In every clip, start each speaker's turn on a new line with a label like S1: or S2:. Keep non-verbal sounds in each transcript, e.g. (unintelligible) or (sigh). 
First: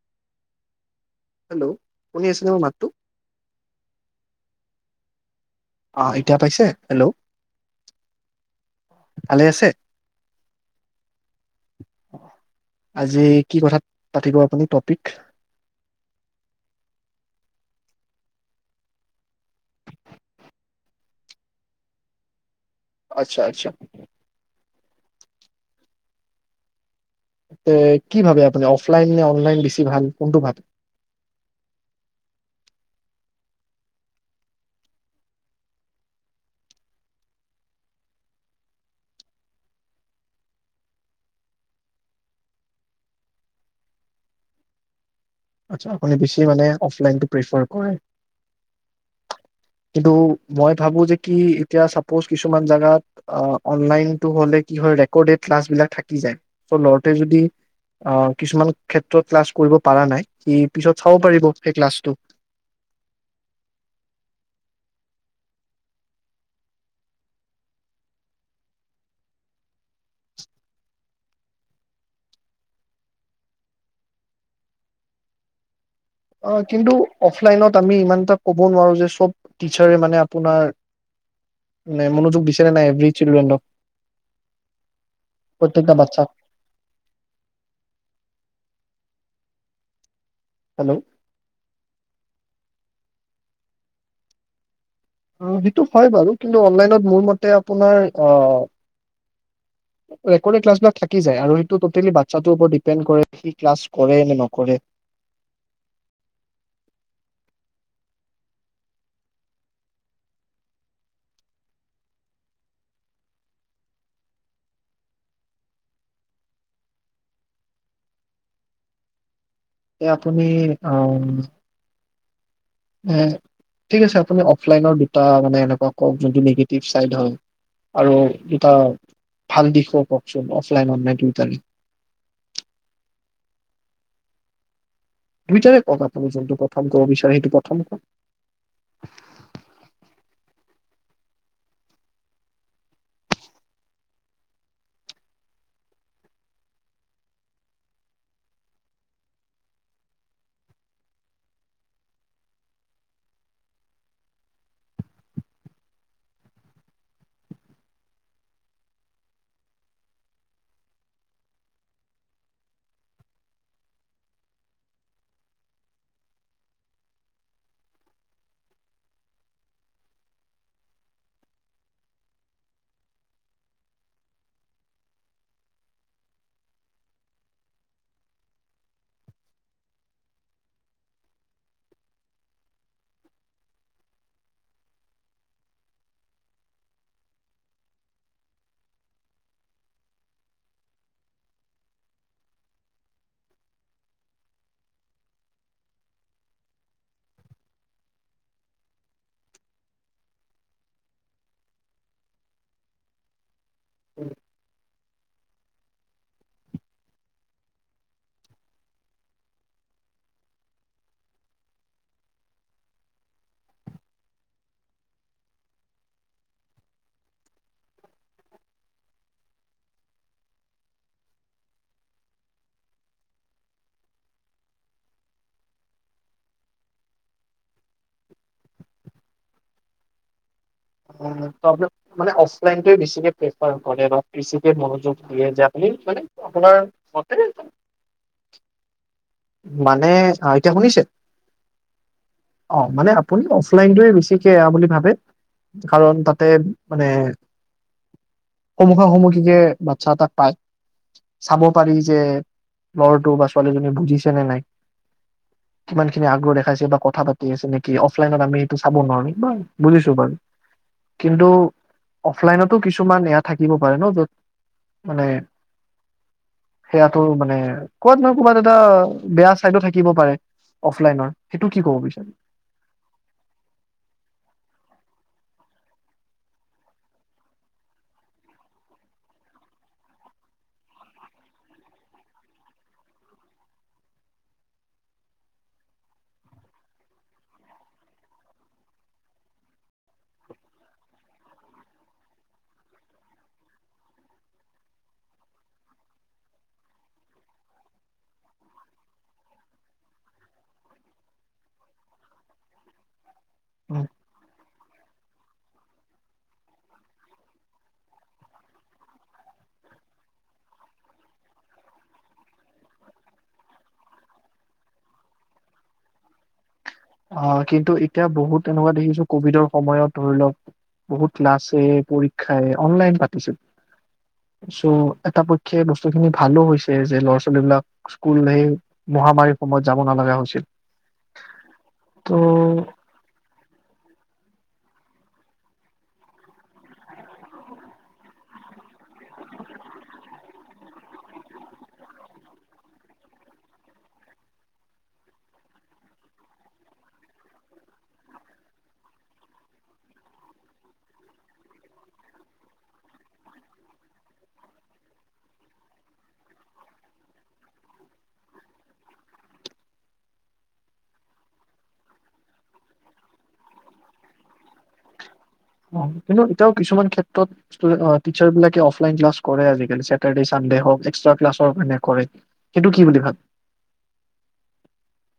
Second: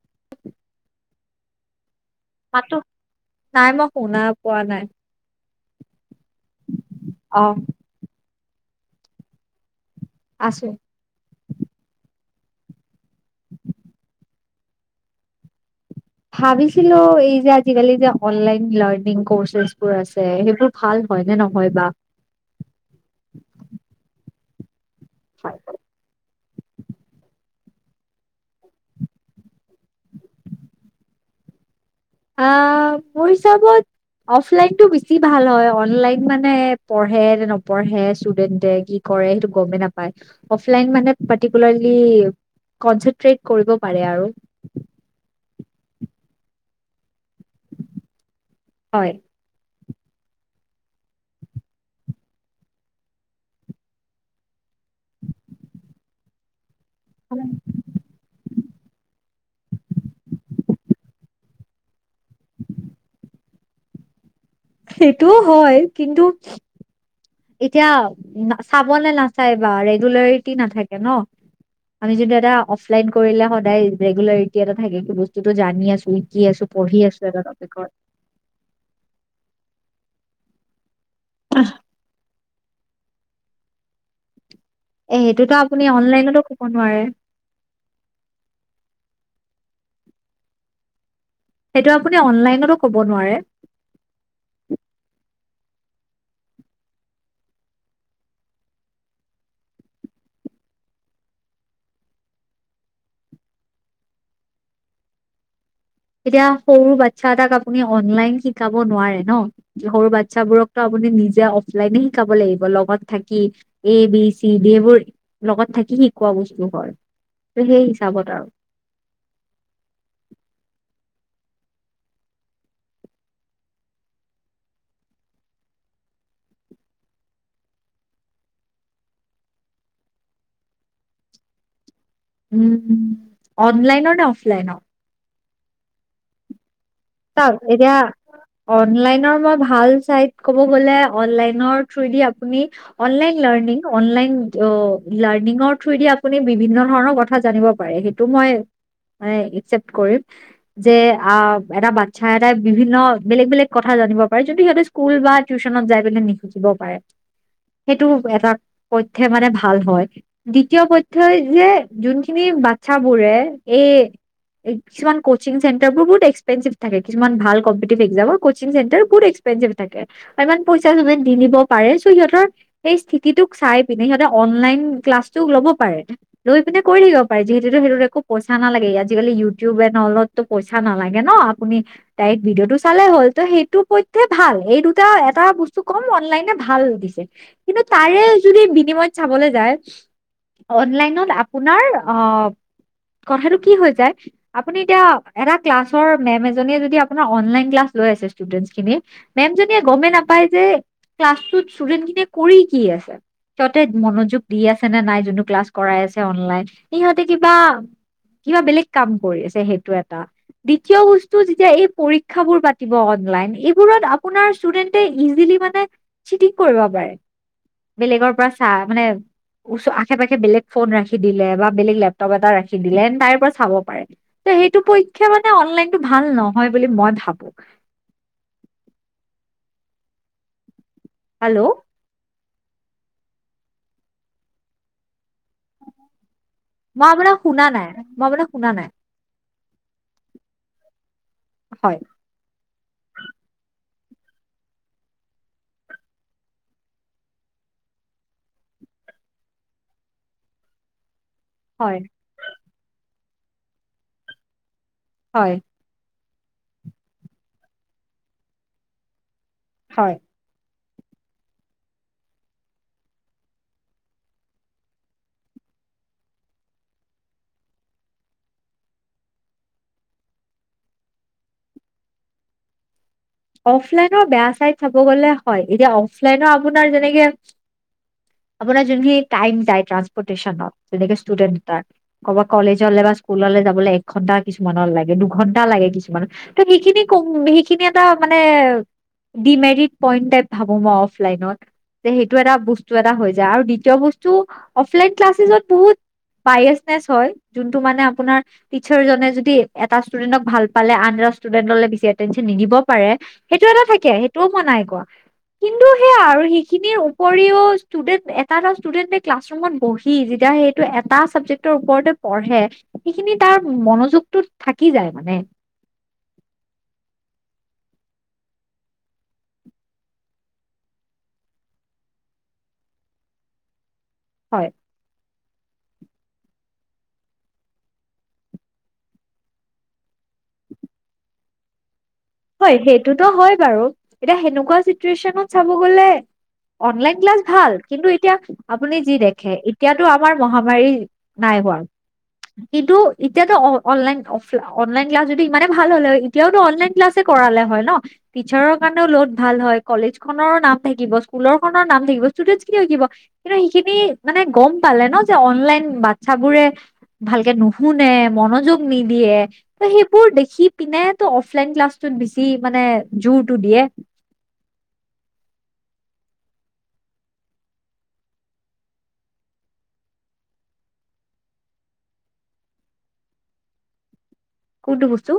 S1: (unintelligible)
S2: Hello? শুনি আছেনে মোৰ
S1: মাতো,
S2: মাতটো?
S1: নাই মই শুনা পোৱা নাই।
S2: অ এতিয়া পাইছে, হেল্ল'?
S1: অ
S2: ভালে আছে?
S1: আছো
S2: আজি কি কথাত পাতিব আপুনি টপিক?
S1: ভাবিছিলো এই যে আজিকালি যে অনলাইন লাৰ্ণিং কৰ্চছ চছ্ বোৰ আছে সেইবোৰ ভাল হয় নে নহয় বা?
S2: আচ্ছা-আচ্ছা
S1: (unintelligible)
S2: ত কি ভাবে আপুনাৰ অফলাইন নে অনলাইন বেছি ভাল কোনটো ভাল?
S1: আহ মোৰ হিচাবত অফলাইনটো বেছি ভাল হয় অনলাইন মানে পঢ়ে নে নপঢ়ে ষ্টুডেন্টে কি কৰে সেইটো গমেই নাপায় অফলাইন মানে পাৰটিকোলাৰলি কনচেট্ৰেড কৰিব পাৰে আৰু।
S2: আচ্ছা আপুনাৰ বেছি মানে অফলাইনটোত পেচা কৰে
S1: হয়
S2: কিন্তু মই ভাবো যে কি এতিয়া সাপজ কিছুমান জেগাত অ অনলাইন টো হলে কি হয় ৰেকৰ্ডেড ক্লাছ বিলাক থাকি যাই টৌ ল'ৰাটোৱে যদি আহ কিছুমান ক্ষেত্ৰত ক্লাছ কৰিব পৰা নাই সি পিছত চাব পাৰিব, সেই ক্লাছটো।
S1: সেইটো হয় কিন্তু, এতিয়া চাবনে নাচাই বা ৰেগুলাৰিতী নাথাকে ন, আমি যদি এটা অফলাইন কৰিলে সদায় ৰেগুলৰিতী এটা থাকে কি বস্তুটো জানি আছো শিকি
S2: অ
S1: আছো
S2: কিন্তু
S1: পঢ়ি আছো এটা
S2: অফলাইনত
S1: টপিকত
S2: আমি ইমান এটা ক'ব নোৱাৰো যে চব টিচাৰে মানে আপোনাৰ মানে মনোযোগ দিছ নাই এবি চিলড্ৰেন অৱ
S1: এ সেইটোতো আপুনি অনলাইনতো কব নোৱাৰে
S2: হেল্ল'
S1: সেইটো আপুনি অনলাইনতো‌ কব নোৱাৰে।
S2: অ সেইটো হয় বাৰু কিন্তু অনলাইনত‌ মোৰ মতে আপোনাৰ অ ৰেকৰ্ডৰি কালছ বিলাক থাকি যায় আৰু সেইটো টোতেলি বাছাটোৰ ওপৰত দিপেণ্ট কৰে সি কালছ কৰে নে নকৰে।
S1: এতিয়া সৰু বাচ্ছা এটাক আপুনি অনলাইন শিকাব নোৱাৰে ন সৰু বাচ্ছাবোৰকো আপুনি নিজে অফলাইনে শিকাব লাগিব লগত থাকি এ বি চি ডি এইবোৰ লগত থাকি শিকোৱা বস্তু হয় ত সেই হিচাপত আৰু
S2: এ আপুনি আহ এ‌ ঠিক আছে আপুনি‌ অফলাইনৰ দুটা মানে এনেকুৱা কওক যোনটো নেগেটিভ চাইড হওক আৰু দুটা ভাল বিষয়ে কওকচোন অফলাইন নে (unintelligible)
S1: উম অনলাইনৰ নে অফলাইনৰ?
S2: দুইতাৰে কউক আপুনি কোনটো কউক
S1: চাও এতিয়া অনলাইনৰ মই ভাল চাইত ক'ব গ'লে অনলাইনৰ থ্ৰদি আপুনি অনলাইন লাৰ্ণিং অনলাইন লাৰ্ণিঙৰ থ্ৰদি আপুনি বিভিন্ন ধৰণৰ কথা জানিব পাৰে সেইটো মই মান একচেপ্ট কৰিম যে আ এটা বাচ্ছা এটা বিভিন্ন বেলেগ বেলেগ কথা জানিব পাৰে যোনটো সিহঁতে স্কুল বা টিউচনত যাই পিনে নিখুজিব পাৰে সেইটো এটা পথ্য় মানে ভাল হয় দ্বিতীয় পথ্য় যে যোনখিনি বাচ্ছা বোৰে এই কিছুমান কচিং চেণ্টাৰ বোৰ বুত এক্সপেৰিমচিপ থাকে কিছুমান ভাল কম্পিটিভ এক্সামৰ কচিং চেণ্টাৰ বহুত এক্সপেৰিমচিপ‌ থাকে আৰু ইমান পইচা চে দি নিব পাৰে চ' সিহঁতৰ সেই স্থিতিটোক চাই পিনে সিহঁত অনলাইন ক্লাছতটো ল'ব পাৰে লৈ পিনে কৰি থিব পাৰে যিহেতো সিহত একো পইচা নালাগে আজিকালি ইউটিউব এনলতো পইচা নালাগে থাকে ন আপুনি তাইৰ ভিডিঅ' টো চালেই হ'ল ত সেইটো পইধে ভাল, সেই দুটা এটা বস্তু কম অনলাইনে ভাল দিছে, কিন্তু তাৰে যদি বিনিময়ত চাবলে যায় অনলাইনত আপোনাৰ অ কথাটো কি হৈ যায় আপুনি এতিয়া এটা ক্লাছ, ওচৰৰ মেম এজনীয়ে যদি আপোনাৰ অনলাইন ক্লাছ লৈ আছে ইছতুদেনট খিনিক, ‌ মেমজনীয়ে গমেই নাপায় যে ক্লাছ টোত ইছতুদেনট খিনিয়ে কৰি কি আছে, সিহঁতে মনোযোগ দি আছে নে নাই? যোন ক্লাছ কৰাই আছে অনলাইন সিহঁতে কিবা কিবা বেলেগ কাম কৰি আছে সেইটো এটা দ্বিতীয় বস্তু যেতিয়া এই পৰীক্ষা বোৰ পাতিব অনলাইন এইবোৰত আপোনাৰ ষ্টুডেন্টে ইজিলি মানে চিটিং কৰিব পাৰে বেলেগৰ পৰা চা মানে আশে পাশে বেলেগ ফোন ৰাখি দিলে বা বেলেগ লেপটপ এটা ৰাখি দিলে তাইৰ পৰা চাব পাৰে সেইটো পৰীক্ষা মানে অনলাইনতটো ভাল নহয় বুলি মই ভাবো
S2: অ
S1: হেল্ল'
S2: আপ মানে অ নে বেছিকে প্ৰেফাৰ কৰে বা বেছিকে মনোযোগ দিয়ে যে আপুনি মানে আপোনাৰ
S1: মই
S2: মতে
S1: আপোনাক শুনা নাই মই আপোনাক শুনা নাই
S2: মানে আহ এতিয়া শুনিছে?
S1: হয়
S2: অ মানে আপুনি অফলাইনটোৱে বেছিকে এ বুলি ভাবে কাৰণ তাতে মানে সন্মুখা সন্মুখিকে বাচ্ছা তাক পায়। চাব পাৰি
S1: হয়
S2: যে ক'ৰবাত ছোৱালী দিয়ে বুজিছে চনে নাই?
S1: হয়
S2: খি আগ্ৰহ দেখাইছে বা কথা পাতি আছে নেকি অফলাইনত আমি এইটো চাব নোৱাৰোম ব বুজিছো
S1: হয়
S2: বাৰু কিন্তু অফলাইনতো কিছুমান এয়া থাকিব পাৰে ন য'ত মানে সেয়াটো মানে কত নহ ক'বাত এটা বেয়া চাইডো থাকিব পাৰে অফলাইনৰ সেইটো কি ক'ব বিচাৰে
S1: অফলাইনৰ বেয়া ছাইড চাব গলে হয় এতিয়া অফলাইনৰ আপোনাৰ যেনেকে আপোনাৰ যোনখিনি টাইম যায় ট্ৰপৰ্টেনতনেকে ষ্টুডেন্টব কলেজলে বা স্কুল যাবলৈ এক ঘন্টা কিছুমানৰ লাগে দুঘন্টা লাগে কিছুমানৰ ত সেইখিন ক সেইখিন ত মানে ডি মেৰিট পইণ্টত ভাবো মই অফলাইনত যে সেইটো এটা বস্তু এটা হৈ যায় আৰু দ্বিতীয় বস্তু অফলাইন ক্লাছেজত বহুত বাইয়েচনেচ হয় যোনটো মানে আপোনাৰ টিছাৰজনে যদি এটা ষ্টুডেণ্টক ভাল পালে আন এটা ষ্টুডেণ্টলে বেছি এটেনশ্যন নিদিব পাৰে সেইটো এটা থাকে সেইটোও মই নাই কোৱা কিন্তু সেয়া আৰু সেইখিনিৰ উপৰিও ষ্টুডেন্ট এটা এটা ষ্টুডেন্ট ক্লাছৰুমত বহি যেতিয়া সেইটো এটা চাবজেক্টৰ ওপৰতে পঢ়ে সেইখিনি তাৰ মনোযোগটো থাকি যায় মানে
S2: অ কিন্তু এতিয়া বহুত এনেকোৱা দেখিছো কভিডৰ সময়ত ধৰি লওক বহুত ক্লাছে পৰীক্ষায়ে অনলাইন পাতিছে
S1: হয়
S2: চ এটা প সেই বস্তুখিনি ভালো হৈছে যে ল'ৰা ছোৱালীবলাক স্কুল সেই মহামাৰীৰ সময়ত যাব নলগা হৈছিল ত'
S1: হয় সেইটোতো হয় বাৰু এতিয়া সেনেকোৱা চিটুৱেচনত চাব গলে অনলাইন ক্লাছ ভাল কিন্তু এতিয়া আপুনি যি দেখে এতিয়াতো আমাৰ মহামাৰী নাই হোৱা কিন্তু এতিয়াতো অনলাইন অনলাইন ক্লাছ যদি ইমানে ভাল হ'ল হয় এতিয়াওতো অনলাইন ক্লাছ কৰালে হয় ন টিচাৰ কাৰনেও লগত ভাল হয় কলেজ খনৰো নাম থাকিব স্কুলৰ খনৰ নাম থাকিব ষ্টুডেণ্টছ খিনিও শিকিব কিন্তু সেইখিনি মানে গম পালে ন যে অনলাইন বাচ্ছাবোৰে ভালকে নুশুনে মনোযোগ নিদিয়ে ত সেইবোৰ দেখি পিনে ত অফলাইন ক্লাছ চোন বেছি মানে জোৰটো দিয়ে
S2: কিন্তু তেওঁ কিছুমান ক্ষেত্ৰত টিচাৰবিলাকে অফলাইন ক্লাছ কৰে আজিকালি সেটৰদে চানডে হওঁক এক্সট্ৰা ক্লাছৰ মানে কৰে সেইটো কি বুলি ভা
S1: কোনটো বস্তু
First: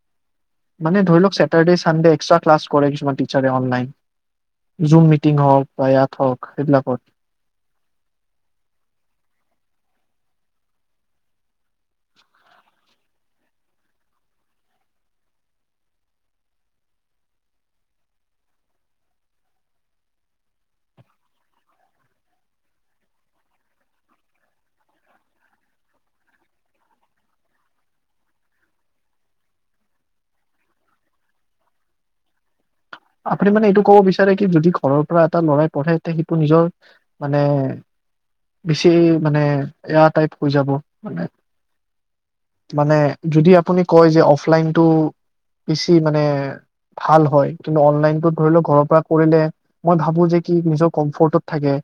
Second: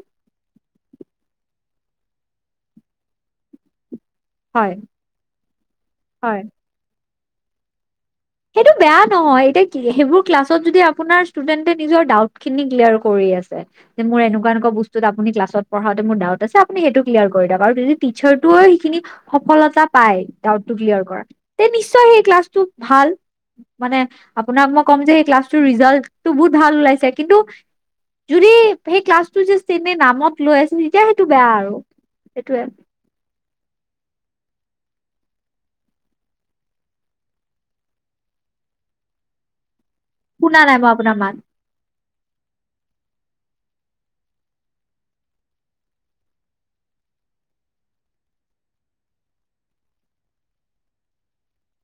S2: মানে ধৰি লওক চেটাৰডে চানডে এক্সট্ৰা ক্লাছ কৰে কিছুমান তাৰে অনলাইন
S1: হয়
S2: জুম মিটিং হওক বা ইয়াত
S1: হয়
S2: হওক সেইবিলাকত
S1: সেইটো বেয়া নহয় এতিয়া সেইবোৰ ক্লাছত যদি আপোনাৰ ষ্টুডেণ্টে নিজৰ ডাউট খিনি ক্লিয়াৰ কৰি আছে যে মোৰ এনেকোৱা এনেকোৱা বস্তুত আপুনি ক্লাছত পঢ়াওঁতে মোৰ ডাউট আছে আপুনি সেইটো ক্লিয়াৰ কৰি দিয়ক আৰু যদি টিচাৰটোৱে সেইখিনি সফলতা পায় ডাউটটো ক্লিয়াৰ কৰা তে নিশ্চয় সেই ক্লাছটো ভাল মানে আপোনাক মই ক'ম যে সেই ক্লাছটোৰ ৰিজাল্টটো বহুত ভাল ওলাইছে কিন্তু যদি সেই ক্লাছটো জাষ্ট এনে নামত লৈ আছে তেতিয়া সেইটো বেয়া আৰু সেইটোৱে
S2: আপুনি মানে এইটো ক'ব বিচাৰে কি যদি ঘৰৰ পৰা এটা লৰাই পঢ়ে সেইটো নিজৰ মানে বেছি মানে এয়া তাইত কৈ
S1: শুনা
S2: যাব
S1: নাই মই আপোনাৰ
S2: মানে
S1: মাত
S2: মানে যদি আপুনি কয় যে অফলাইনটো বেছি মানে ভাল হয় তোমাৰ অনলাইনটো ধৰি লওক ঘৰৰ পৰা কৰিলে মই ভাবো যে কি নিজৰ কমফৰ্টত থাকে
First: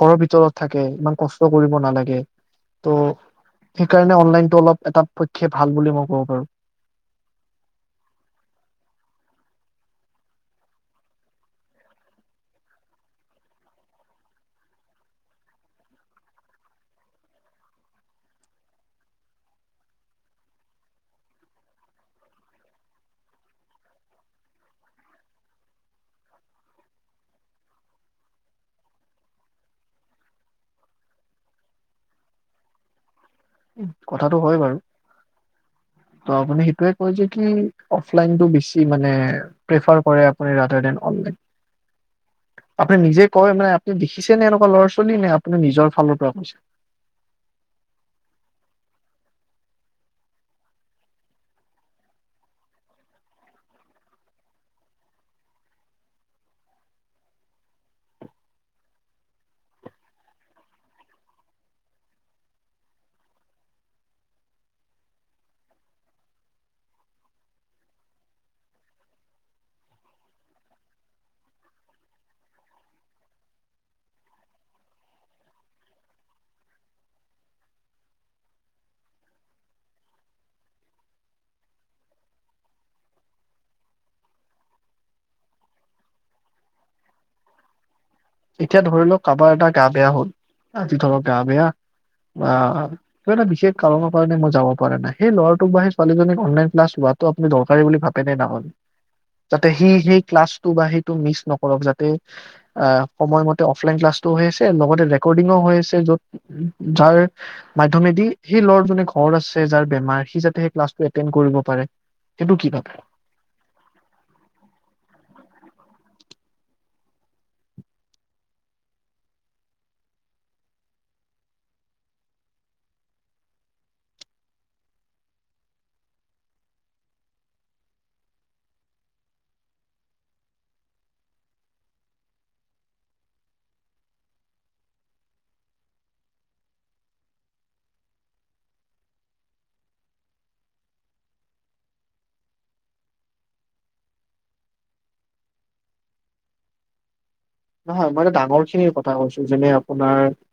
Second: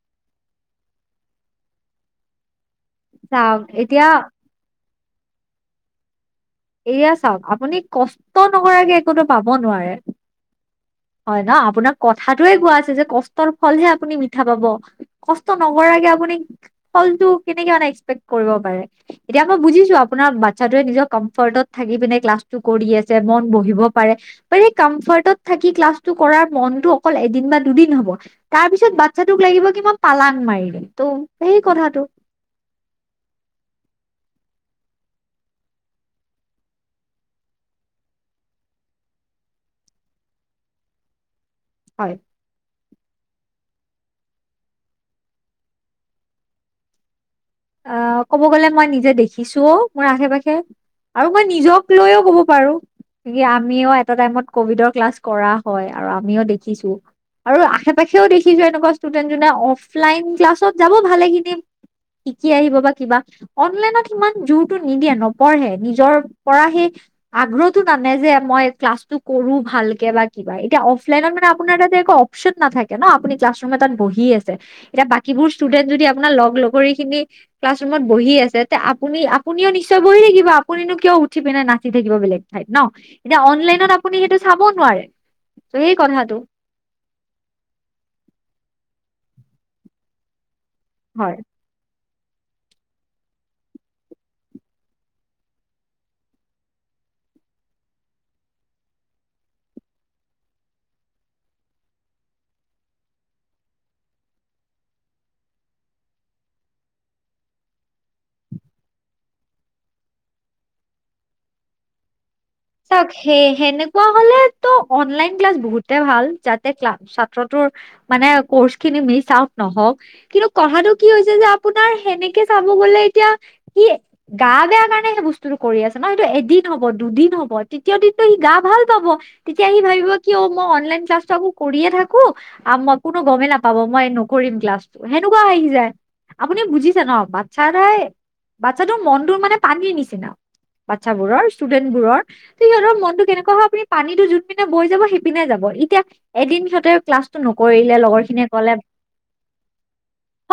S2: ঘৰৰ ভিতৰত থাকে ইমান কষ্ট কৰিব নালাগে ত'
S1: চাওক এতিয়া
S2: সেইকাৰণে অনলাইনটো অলপ এটা পক্ষে ভাল বুলি মই ক'ব পাৰো
S1: এয়া চাওক আপুনি কষ্ট নকৰাকে একো ত পাব নোৱাৰে হয় ন আপোনাক কথাটোৱে কোৱা আছে যে কষ্টৰ ফলহে আপুনি মিঠা পাব কষ্ট নকৰাকে আপুনি ফলটো কেনেকে মানে এক্সপেক্ত কৰিব পাৰে এতিয়া মই বুজিছোঁ আপোনাৰ বাচ্ছাটোৱে নিজৰ কম্ফৰ্টত থাকি পিনে ক্লাষ্টো কৰি আছে মন বহিব পাৰে ত সেই কনচাৰ্টত থাকি সি ক্লাছটো কৰাৰ মনটো অকল এদিন বা দুদিন হব তাৰ পিছত বাচ্ছাটোক লাগিব কি মই পালং মাৰি দিম ত' সেই কথাটো
S2: উ কথাটো হয় বাৰু ত আপুনি সেইটোৱে কই যে কি অফলাইনতো বেছি মানে প্ৰিফাৰ কৰে আপুনি ৰাটাৰ দেন অনলাইন
S1: হয়
S2: আপুনি নিজে কয় মানে আপুনি দেখিছে নে এনেকোৱা ল'ৰা ছোৱালী নে আপুনি নিজৰ ফালৰ পৰা কৈছে
S1: ক'ব গলে মই নিজে দেখিছোও মোৰ আশে পাশে আৰু মই নিজক লৈও ক'ব পাৰো আমিও এটা টাইমত কভিডৰ ক্লাছ কৰা হয় আৰু আমিও দেখিছো আৰু আশে পাশেও দেখিছো এনেকোৱা ষ্টুডেণ্ট যোনে অফলাইন ক্লাছত যাব ভালেকেইদিন শিকি আহিব বা কিবা অনলাইনত সিমান জোৰটো নিদিয়ে নপঢ়ে নিজৰ পৰা সেই আগ্ৰহটো নানে যে মই ক্লাছটো কৰো ভালকে বা কিবা এতিয়া অফলাইনত মানে আপোনাৰ তাতে একো অপচন নাথাকে ন আপুনি ক্লাছ ৰুম এটাত বহি আছে এতিয়া বাকীবোৰ ষ্টুডেন্ট যদি আপোনাৰ লগ লগৰী খিনি ক্লাছৰুমত বহি আছে তে আপুনি আপুনিও নিশ্চয় বহি থাকিব আপুনিনো কিয় উঠি পিনে নাচি থাকিব বেলেগ ঠাইত ন এতিয়া অনলাইনত আপুনি সেইটো চাব নোৱাৰে সেই কথাটো
S2: এতিয়া ধৰি লওক কাবাৰ এটা গা বেয়া হল আজি ধৰ
S1: হয়
S2: গা বেয়া অ কিবা এটা বিশেষ কাৰনৰ কাৰণে মই যাব পৰা নাই সেই লৰাটোক বা ছোৱালীজনীক অনলাইন ক্লাছ লোৱাটো আপুনি দৰকাৰী বুলি ভাবেনে নহয় যাতে সি সেই ক্লাছটো বা সেইটো মিছ নকৰক যাতে অ সময়মতে অফলাইন ক্লাছটো হৈ আছে লগতে ৰেকৰ্ডিং ও হৈ আছে যাৰ মাইটোমেটি সি লৰাজনৰ ঘৰ আছে যাৰ বেমাৰ সি যাতে ক্লাছটো এটেণ্ড কৰিব পাৰে সেইটো কি ভাবে
S1: চাওক সেই সেনেকোৱা হলেতো অনলাইন ক্লাছ বহুত ভাল যাতে ক্লা ছাত্ৰটোৰ মানে কৰ্চ খিনি মিচ আউট নহওক কিন্তু কথাটো কি হৈছে যে আপোনাৰ সেনেকে চাব গলে এতিয়া সি গা বেয়া কাৰণে সেই বস্তুটো কৰি আছে ন সটো এদিন হ'ব দুদিন হ'ব তিতৃয় দিনটো সি গা ভাল পাব তেতিয়া সি ভাবিব কি অ মই অনলাইন ক্লাছটো আকৌ কৰিয়ে থাকো মই কোনো গমেই নাপাব মই নকৰিম ক্লাছটো সেনেকুৱা আহি যায় আপুনি বুজিছে ন বাচ্ছাই বাচ্ছা ত মনটোৰ মানে পানীৰ নিচিনা বাচ্ছাবোৰৰ ষ্টুডেন্ট বোৰৰ ত সিহঁতৰ মনটো কেনেকুৱা হয় আপুনি পানীটো যোন পিনে বৈ যাব সিপিনে যাব এতিয়া এদিন সিহঁতে ক্লাছ
S2: নহয় মই এটা ডাঙৰ খিনিৰ কথা কৈছো যেনে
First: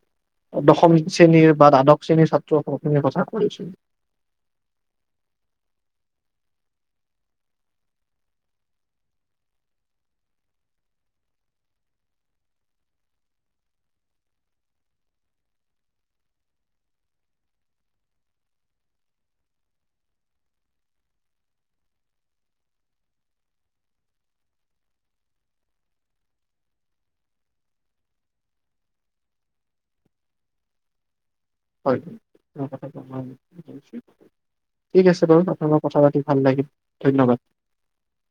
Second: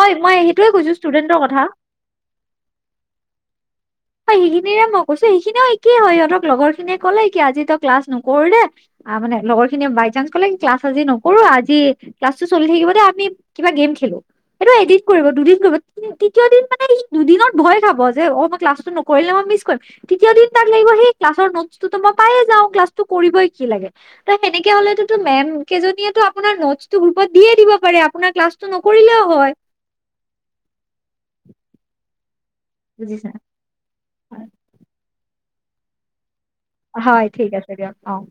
S1: হয় মই সেইটোয়ে কৈছো
S2: দশম
S1: ষ্টুডেন্টৰ
S2: শ্ৰেণীৰ
S1: কথা
S2: বা দ্বাদশ শ্ৰেণীৰ ছাত্ৰ সকল খিনিৰ কথা কৈছো
S1: হয় সেইখিনিৰে মই কৈছো সেইখিনিও একেই হয় সিহঁতক লগৰ খিনিয়ে ক'লে কি আজি তই ক্লাছ নকৰো দে, মানে লগৰ খিনিয়ে বাই চান্স কলে ক্লাছ আজি নকৰো আজি ক্লাছটো চলি থাকিব দে আমি কিবা গেম খেলো, এইটো এদিন কৰিব দুদিন কৰিব তৃতীয় দিন মানে স দুদিনত ভয় খাব যে অ মই ক্লাছটো নকৰিলে মই মিছ কৰিম তৃতীয় দিন তাত লাগিব সি। (unintelligible)
S2: হয় হয়।
S1: বুজিছা
S2: ঠিক আছে। ততে মই কথা পাতিম (unintelligible)
S1: হয় ঠিক আছে দিয়ক অঁ।